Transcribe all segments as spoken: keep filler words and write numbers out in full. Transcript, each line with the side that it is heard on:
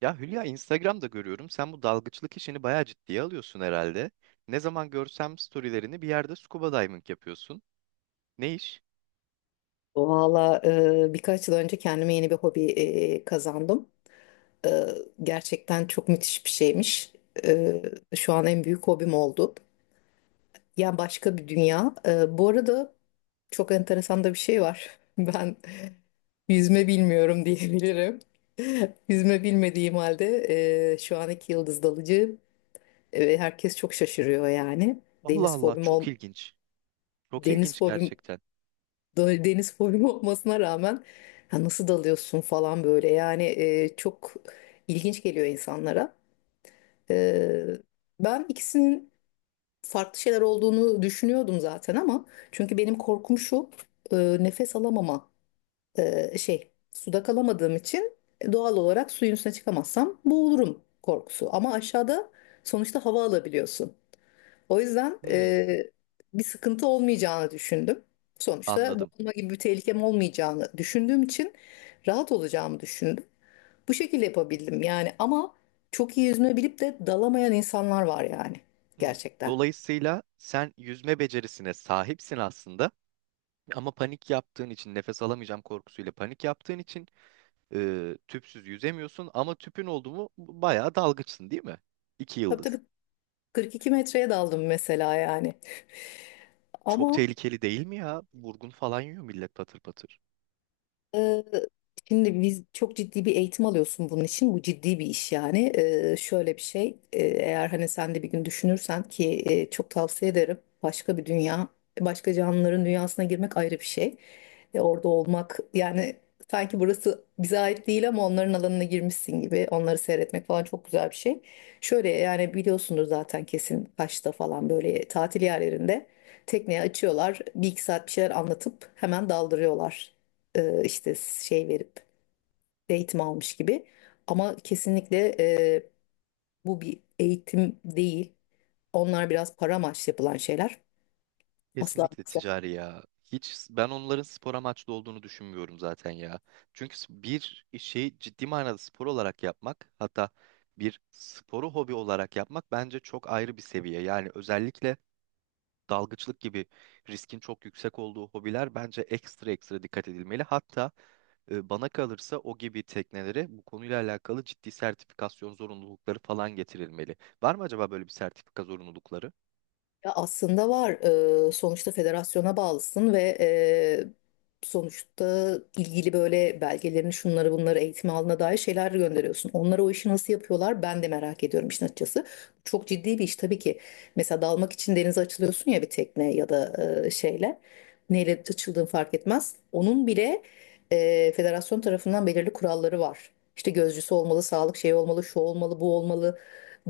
right: Ya Hülya, Instagram'da görüyorum. Sen bu dalgıçlık işini bayağı ciddiye alıyorsun herhalde. Ne zaman görsem storylerini bir yerde scuba diving yapıyorsun. Ne iş?
left: Valla, e, birkaç yıl önce kendime yeni bir hobi e, kazandım. E, Gerçekten çok müthiş bir şeymiş. E, Şu an en büyük hobim oldu. Ya, başka bir dünya. E, bu arada çok enteresan da bir şey var. Ben yüzme bilmiyorum diyebilirim. Yüzme bilmediğim halde e, şu an iki yıldız dalıcı ve herkes çok şaşırıyor yani.
right: Allah
left: Deniz
right: Allah,
left: fobim
right: çok
left: ol,
right: ilginç. Çok
left: deniz
right: ilginç
left: fobim
right: gerçekten.
left: da- deniz fobim olmasına rağmen, Ha, nasıl dalıyorsun falan, böyle yani, e, çok ilginç geliyor insanlara. E, Ben ikisinin farklı şeyler olduğunu düşünüyordum zaten, ama çünkü benim korkum şu: e, nefes alamama, e, şey, suda kalamadığım için e, doğal olarak suyun üstüne çıkamazsam boğulurum korkusu, ama aşağıda sonuçta hava alabiliyorsun. O yüzden
right: Hmm,
left: e, bir sıkıntı olmayacağını düşündüm. Sonuçta
right: anladım.
left: boğulma gibi bir tehlikem olmayacağını düşündüğüm için rahat olacağımı düşündüm. Bu şekilde yapabildim yani. Ama çok iyi yüzme bilip de dalamayan insanlar var yani,
right: Hmm.
left: gerçekten.
right: Dolayısıyla sen yüzme becerisine sahipsin aslında. Ama panik yaptığın için, nefes alamayacağım korkusuyla panik yaptığın için e, tüpsüz yüzemiyorsun. Ama tüpün oldu mu bayağı dalgıçsın, değil mi? İki
left: Tabii
right: yıldız.
left: tabii, kırk iki metreye daldım mesela yani.
right: Çok
left: Ama
right: tehlikeli değil mi ya? Vurgun falan yiyor millet, patır patır.
left: Ee, şimdi biz, çok ciddi bir eğitim alıyorsun bunun için. Bu ciddi bir iş yani. Ee, şöyle bir şey. E, eğer hani sen de bir gün düşünürsen ki, e, çok tavsiye ederim. Başka bir dünya, başka canlıların dünyasına girmek ayrı bir şey. E, orada olmak yani, sanki burası bize ait değil ama onların alanına girmişsin gibi. Onları seyretmek falan çok güzel bir şey. Şöyle yani, biliyorsundur zaten kesin, Kaş'ta falan böyle tatil yerlerinde tekneye açıyorlar. Bir iki saat bir şeyler anlatıp hemen daldırıyorlar, e, işte şey verip eğitim almış gibi. Ama kesinlikle e, bu bir eğitim değil. Onlar biraz para amaçlı yapılan şeyler. Asla
right: Kesinlikle
left: asla.
right: ticari ya. Hiç ben onların spor amaçlı olduğunu düşünmüyorum zaten ya. Çünkü s- bir şeyi ciddi manada spor olarak yapmak, hatta bir sporu hobi olarak yapmak bence çok ayrı bir seviye. Yani özellikle dalgıçlık gibi riskin çok yüksek olduğu hobiler bence ekstra ekstra dikkat edilmeli. Hatta e, bana kalırsa o gibi teknelere bu konuyla alakalı ciddi sertifikasyon zorunlulukları falan getirilmeli. Var mı acaba böyle bir sertifika zorunlulukları?
left: Ya, aslında var. Ee, sonuçta federasyona bağlısın ve e, sonuçta ilgili böyle belgelerini, şunları bunları, eğitim alanına dair şeyler gönderiyorsun. Onlar o işi nasıl yapıyorlar ben de merak ediyorum işin açıkçası. Çok ciddi bir iş tabii ki. Mesela dalmak için denize açılıyorsun ya, bir tekne ya da e, şeyle. Neyle açıldığın fark etmez. Onun bile e, federasyon tarafından belirli kuralları var. İşte gözcüsü olmalı, sağlık şeyi olmalı, şu olmalı, bu olmalı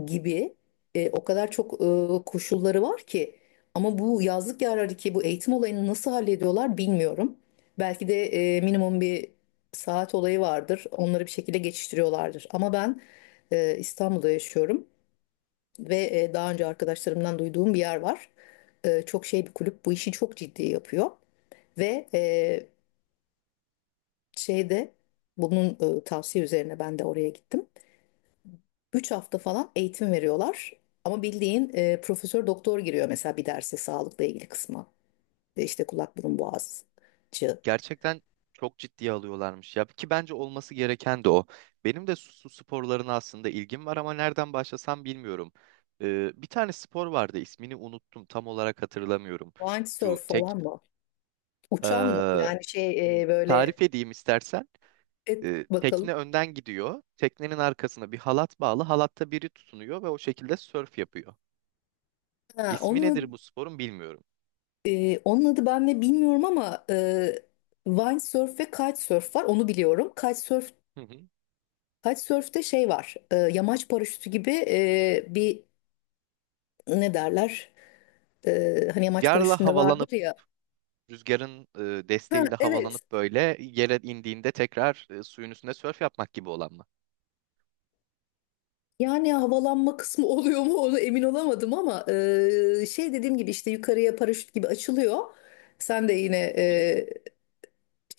left: gibi. E, o kadar çok e, koşulları var ki, ama bu yazlık yerlerdeki bu eğitim olayını nasıl hallediyorlar bilmiyorum. Belki de e, minimum bir saat olayı vardır. Onları bir şekilde geçiştiriyorlardır. Ama ben e, İstanbul'da yaşıyorum ve e, daha önce arkadaşlarımdan duyduğum bir yer var. E, çok şey bir kulüp, bu işi çok ciddi yapıyor ve e, şeyde bunun e, tavsiye üzerine ben de oraya gittim. Üç hafta falan eğitim veriyorlar. Ama bildiğin e, profesör doktor giriyor mesela bir derse, sağlıkla ilgili kısma. E, İşte kulak burun boğazcı.
right: Gerçekten çok ciddiye alıyorlarmış ya, ki bence olması gereken de o. Benim de su, su sporlarına aslında ilgim var ama nereden başlasam bilmiyorum. Ee, bir tane spor vardı, ismini unuttum, tam olarak hatırlamıyorum.
left: Windsurf
right: Şu tek
left: falan mı? Uçan mı?
right: eee,
left: Yani şey, e, böyle
right: tarif edeyim istersen.
left: et
right: Ee,
left: bakalım.
right: tekne önden gidiyor. Teknenin arkasına bir halat bağlı. Halatta biri tutunuyor ve o şekilde sörf yapıyor.
left: Ha,
right: İsmi nedir
left: onun,
right: bu sporun, bilmiyorum.
left: e, onun adı ben de bilmiyorum ama e, windsurf ve kitesurf var. Onu biliyorum. Kitesurf,
right: Hı hı.
left: kitesurf'te şey var. E, yamaç paraşütü gibi e, bir, ne derler? E, hani yamaç
right: Rüzgarla
left: paraşütünde
right: havalanıp
left: vardır ya.
right: rüzgarın e,
left: Ha,
right: desteğiyle
left: evet.
right: havalanıp böyle yere indiğinde tekrar e, suyun üstünde sörf yapmak gibi olan mı?
left: Yani havalanma kısmı oluyor mu onu emin olamadım ama, e, şey, dediğim gibi işte yukarıya paraşüt gibi açılıyor. Sen de yine
right: Hı hı.
left: e,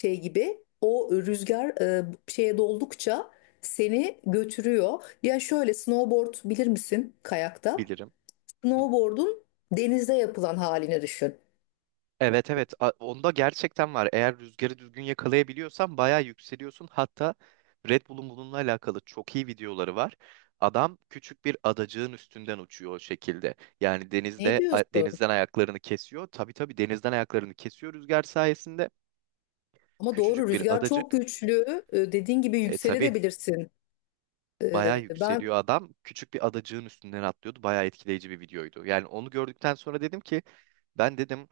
left: şey gibi, o rüzgar e, şeye doldukça seni götürüyor. Ya şöyle, snowboard bilir misin kayakta?
right: Bilirim. Hı.
left: Snowboard'un denizde yapılan halini düşün.
right: Evet, evet. A- onda gerçekten var. Eğer rüzgarı düzgün yakalayabiliyorsan bayağı yükseliyorsun. Hatta Red Bull'un bununla alakalı çok iyi videoları var. Adam küçük bir adacığın üstünden uçuyor o şekilde. Yani
left: Ne
right: denizde a-
left: diyorsun?
right: denizden ayaklarını kesiyor. Tabii, tabii, denizden ayaklarını kesiyor rüzgar sayesinde.
left: Ama doğru,
right: Küçücük bir
left: rüzgar çok
right: adacık.
left: güçlü. E, dediğin gibi
right: E tabii,
left: yükselebilirsin.
right: bayağı
left: E, ben,
right: yükseliyor adam. Küçük bir adacığın üstünden atlıyordu. Bayağı etkileyici bir videoydu. Yani onu gördükten sonra dedim ki, ben dedim,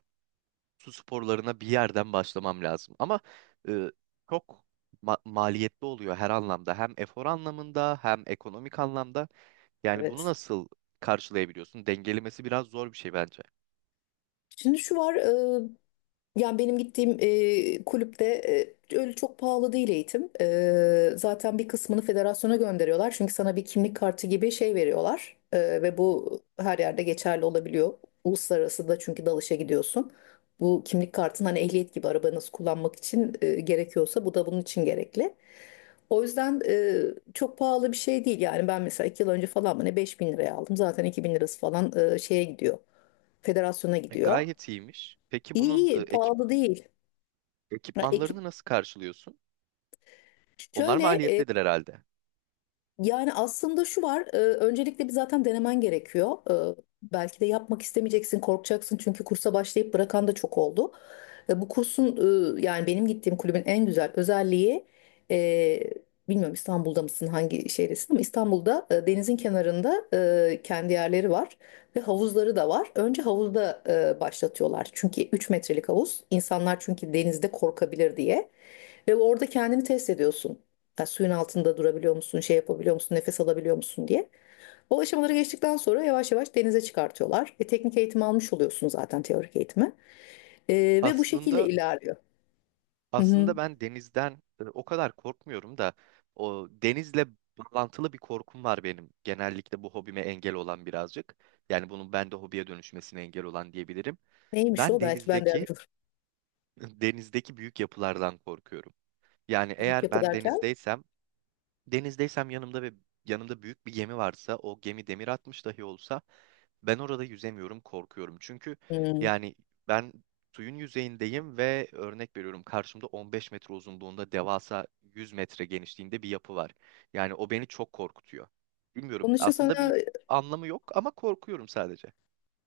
right: su sporlarına bir yerden başlamam lazım. Ama e, çok ma- maliyetli oluyor her anlamda. Hem efor anlamında hem ekonomik anlamda. Yani bunu
left: evet.
right: nasıl karşılayabiliyorsun? Dengelemesi biraz zor bir şey bence.
left: Şimdi şu var. Yani benim gittiğim e, kulüpte e, öyle çok pahalı değil eğitim. E, zaten bir kısmını federasyona gönderiyorlar. Çünkü sana bir kimlik kartı gibi şey veriyorlar. E, ve bu her yerde geçerli olabiliyor. Uluslararası da, çünkü dalışa gidiyorsun. Bu kimlik kartın hani ehliyet gibi arabanızı kullanmak için e, gerekiyorsa, bu da bunun için gerekli. O yüzden e, çok pahalı bir şey değil. Yani ben mesela iki yıl önce falan mı ne, beş bin liraya aldım. Zaten iki bin lirası falan e, şeye gidiyor. Federasyona
right: E,
left: gidiyor.
right: Gayet iyiymiş. Peki
left: İyi
right: bunun e,
left: iyi,
right: ekip,
left: pahalı değil. Ya, ekip
right: ekipmanlarını nasıl karşılıyorsun? Onlar
left: Şöyle, e,
right: maliyetlidir herhalde.
left: yani aslında şu var: e, öncelikle bir zaten denemen gerekiyor. E, Belki de yapmak istemeyeceksin, korkacaksın, çünkü kursa başlayıp bırakan da çok oldu. E, bu kursun, e, yani benim gittiğim kulübün en güzel özelliği, e, bilmiyorum İstanbul'da mısın hangi şehirdesin, ama İstanbul'da e, denizin kenarında e, kendi yerleri var ve havuzları da var. Önce havuzda e, başlatıyorlar, çünkü üç metrelik havuz. İnsanlar çünkü denizde korkabilir diye. Ve orada kendini test ediyorsun. Ya suyun altında durabiliyor musun, şey yapabiliyor musun, nefes alabiliyor musun diye. O aşamaları geçtikten sonra yavaş yavaş denize çıkartıyorlar. E, teknik eğitim almış oluyorsun zaten, teorik eğitimi. E, Ve bu şekilde
right: Aslında
left: ilerliyor. Hı hı.
right: Aslında ben denizden e, o kadar korkmuyorum da o denizle bağlantılı bir korkum var benim. Genellikle bu hobime engel olan birazcık. Yani bunun bende hobiye dönüşmesine engel olan diyebilirim.
left: Neymiş
right: Ben
left: o? Belki ben de
right: denizdeki
left: yardımcı olurum.
right: denizdeki büyük yapılardan korkuyorum. Yani
left: Büyük
right: eğer
left: yapı
right: ben
left: derken?
right: denizdeysem Denizdeysem yanımda ve yanımda büyük bir gemi varsa, o gemi demir atmış dahi olsa ben orada yüzemiyorum, korkuyorum. Çünkü
left: Hı.
right: yani ben suyun yüzeyindeyim ve örnek veriyorum, karşımda on beş metre uzunluğunda devasa yüz metre genişliğinde bir yapı var. Yani o beni çok korkutuyor. Bilmiyorum.
left: Onun için
right: Aslında
left: sana
right: bir anlamı yok ama korkuyorum sadece.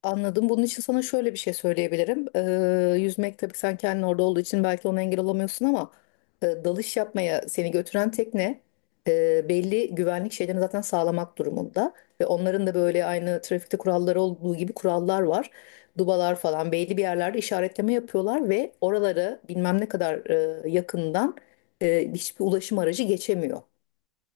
left: Anladım. Bunun için sana şöyle bir şey söyleyebilirim. Ee, yüzmek tabii, sen kendin orada olduğu için belki ona engel olamıyorsun ama e, dalış yapmaya seni götüren tekne e, belli güvenlik şeylerini zaten sağlamak durumunda. Ve onların da böyle aynı trafikte kuralları olduğu gibi kurallar var. Dubalar falan belli bir yerlerde işaretleme yapıyorlar ve oraları bilmem ne kadar e, yakından e, hiçbir ulaşım aracı geçemiyor.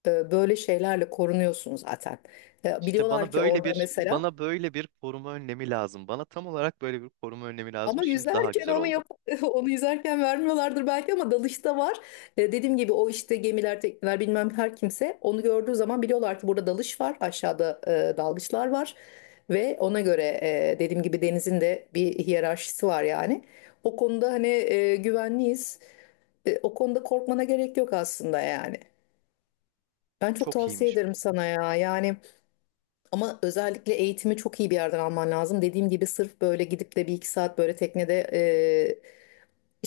left: E, böyle şeylerle korunuyorsun zaten. E,
right: İşte
left: biliyorlar
right: bana
left: ki
right: böyle
left: orada
right: bir
left: mesela...
right: bana böyle bir koruma önlemi lazım. Bana tam olarak böyle bir koruma önlemi
left: Ama
right: lazım. Şimdi daha
left: yüzerken
right: güzel
left: onu
right: oldu.
left: yap onu yüzerken vermiyorlardır belki, ama dalışta var. E, dediğim gibi o işte gemiler, tekneler, bilmem her kimse onu gördüğü zaman biliyorlar ki burada dalış var, aşağıda e, dalgıçlar var ve ona göre, e, dediğim gibi denizin de bir hiyerarşisi var yani. O konuda hani e, güvenliyiz. E, o konuda korkmana gerek yok aslında yani. Ben çok
right: Çok
left: tavsiye
right: iyiymiş.
left: ederim sana ya. Yani ama özellikle eğitimi çok iyi bir yerden alman lazım. Dediğim gibi sırf böyle gidip de bir iki saat böyle teknede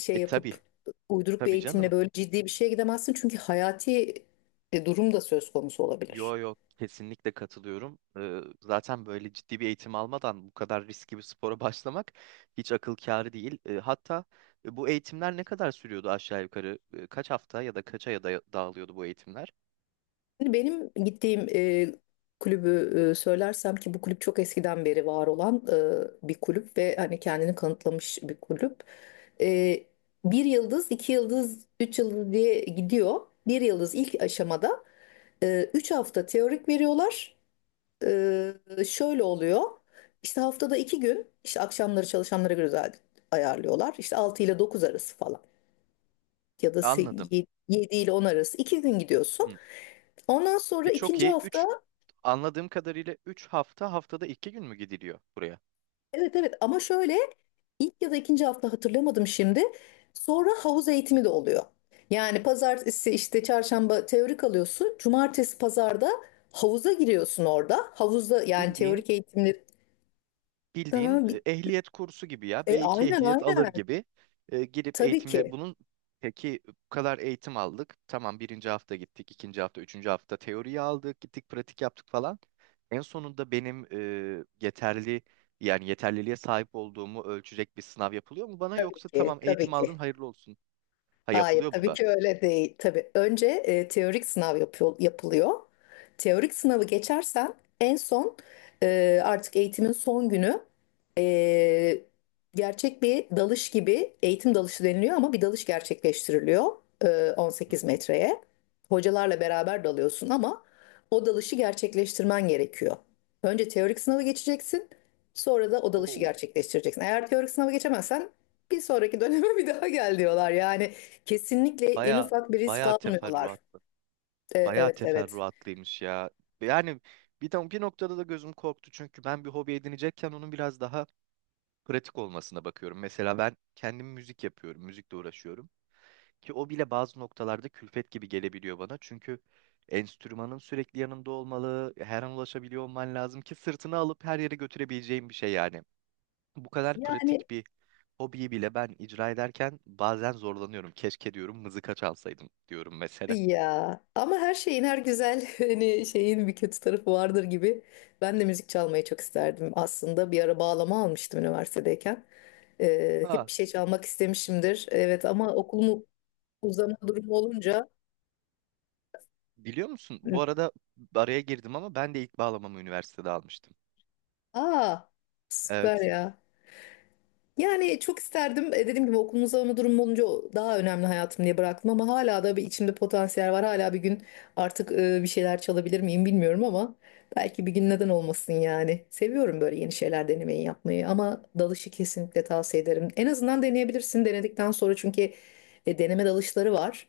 left: şey
right: E
left: yapıp,
right: tabii.
left: uyduruk bir
right: Tabii
left: eğitimle
right: canım.
left: böyle ciddi bir şeye gidemezsin. Çünkü hayati e, durum da söz konusu
right: Yo,
left: olabilir.
right: yo, kesinlikle katılıyorum. Ee, zaten böyle ciddi bir eğitim almadan bu kadar riskli bir spora başlamak hiç akıl kârı değil. Ee, hatta e, bu eğitimler ne kadar sürüyordu aşağı yukarı? Ee, kaç hafta ya da kaça ya da dağılıyordu bu eğitimler?
left: Şimdi benim gittiğim e, kulübü e, söylersem ki, bu kulüp çok eskiden beri var olan e, bir kulüp ve hani kendini kanıtlamış bir kulüp. E, Bir yıldız, iki yıldız, üç yıldız diye gidiyor. Bir yıldız ilk aşamada e, üç hafta teorik veriyorlar. Ee, Şöyle oluyor. İşte haftada iki gün, işte akşamları çalışanlara göre zaten ayarlıyorlar. İşte altı ile dokuz arası falan ya da
right: Anladım.
left: yedi ile on arası, iki gün gidiyorsun.
right: Hı.
left: Ondan sonra
right: E çok
left: ikinci
right: iyi.
left: hafta...
right: üç, anladığım kadarıyla üç hafta haftada iki gün mü gidiliyor buraya?
left: Evet evet, ama şöyle, ilk ya da ikinci hafta hatırlamadım şimdi. Sonra havuz eğitimi de oluyor. Yani pazartesi işte çarşamba teorik alıyorsun. Cumartesi pazarda havuza giriyorsun orada. Havuzda yani,
right: Bildiğin
left: teorik eğitimleri. Aha,
right: bildiğin e,
left: bir-
right: ehliyet kursu gibi ya.
left: e,
right: be iki
left: aynen
right: ehliyet alır
left: aynen.
right: gibi e, gidip
left: Tabii
right: eğitimle
left: ki.
right: bunun. Peki bu kadar eğitim aldık. Tamam, birinci hafta gittik, ikinci hafta, üçüncü hafta teoriyi aldık, gittik pratik yaptık falan. En sonunda benim e, yeterli yani yeterliliğe sahip olduğumu ölçecek bir sınav yapılıyor mu bana,
left: Tabii
right: yoksa
left: ki.
right: tamam,
left: Tabii
right: eğitim aldın,
left: ki.
right: hayırlı olsun. Ha,
left: Hayır,
right: yapılıyor bu
left: tabii
right: da.
left: ki öyle değil. Tabii önce e, teorik sınav yapıyor, yapılıyor. Teorik sınavı geçersen en son, e, artık eğitimin son günü, e, gerçek bir dalış gibi, eğitim dalışı deniliyor ama bir dalış gerçekleştiriliyor e, on sekiz metreye. Hocalarla beraber dalıyorsun ama o dalışı gerçekleştirmen gerekiyor. Önce teorik sınavı geçeceksin, sonra da o dalışı
right: Oo,
left: gerçekleştireceksin. Eğer teorik sınavı geçemezsen bir sonraki döneme bir daha gel diyorlar. Yani kesinlikle en
right: baya
left: ufak bir risk
right: baya
left: almıyorlar.
right: teferruat.
left: E,
right: Bayağı
left: evet evet.
right: teferruatlıymış ya. Yani bir, de- bir noktada da gözüm korktu, çünkü ben bir hobi edinecekken onun biraz daha pratik olmasına bakıyorum. Mesela ben kendim müzik yapıyorum, müzikle uğraşıyorum. Ki o bile bazı noktalarda külfet gibi gelebiliyor bana. Çünkü enstrümanın sürekli yanında olmalı, her an ulaşabiliyor olman lazım ki sırtını alıp her yere götürebileceğin bir şey yani. Bu kadar
left: Yani
right: pratik bir hobiyi bile ben icra ederken bazen zorlanıyorum. Keşke diyorum, mızıka çalsaydım diyorum mesela.
left: ya, ama her şeyin, her güzel hani şeyin bir kötü tarafı vardır gibi. Ben de müzik çalmayı çok isterdim aslında. Bir ara bağlama almıştım üniversitedeyken. Ee, hep
right: Ha.
left: bir şey çalmak istemişimdir. Evet ama okulumu uzama durumu olunca.
right: Biliyor musun? Bu arada araya girdim ama ben de ilk bağlamamı üniversitede almıştım.
left: Aa, süper
right: Evet.
left: ya. Yani çok isterdim. E, Dediğim gibi okulun uzama durumu olunca o daha önemli hayatım diye bıraktım, ama hala da bir içimde potansiyel var. Hala bir gün artık e, bir şeyler çalabilir miyim bilmiyorum, ama belki bir gün, neden olmasın yani. Seviyorum böyle yeni şeyler denemeyi, yapmayı, ama dalışı kesinlikle tavsiye ederim. En azından deneyebilirsin denedikten sonra, çünkü e, deneme dalışları var.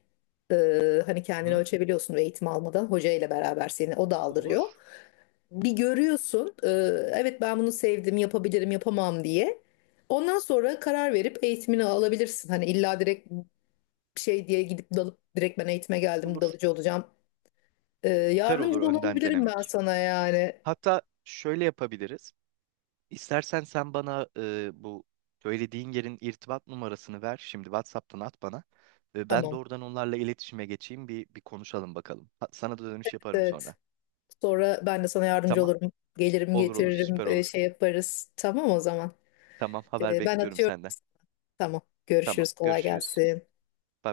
left: E, Hani kendini
right: Hı?
left: ölçebiliyorsun ve eğitim almadan hoca ile beraber seni o da aldırıyor.
right: Olur.
left: Bir görüyorsun, e, evet ben bunu sevdim, yapabilirim, yapamam diye. Ondan sonra karar verip eğitimini alabilirsin. Hani illa direkt şey diye gidip dalıp direkt, ben eğitime geldim
right: Olur.
left: dalıcı olacağım. Ee,
right: Süper olur
left: yardımcı da
right: önden
left: olabilirim ben
right: denemek.
left: sana yani.
right: Hatta şöyle yapabiliriz. İstersen sen bana e, bu söylediğin yerin irtibat numarasını ver. Şimdi WhatsApp'tan at bana. E, ben
left: Tamam.
right: doğrudan onlarla iletişime geçeyim. Bir, bir konuşalım bakalım. Ha- sana da dönüş yaparım
left: Evet.
right: sonra.
left: Sonra ben de sana yardımcı
right: Tamam.
left: olurum. Gelirim
right: Olur, olur,
left: getiririm,
right: süper
left: e,
right: olur.
left: şey yaparız. Tamam o zaman.
right: Tamam, haber
left: Ee, ben
right: bekliyorum
left: atıyorum.
right: senden.
left: Tamam.
right: Tamam,
left: Görüşürüz. Kolay
right: görüşürüz.
left: gelsin.
right: Bay bay.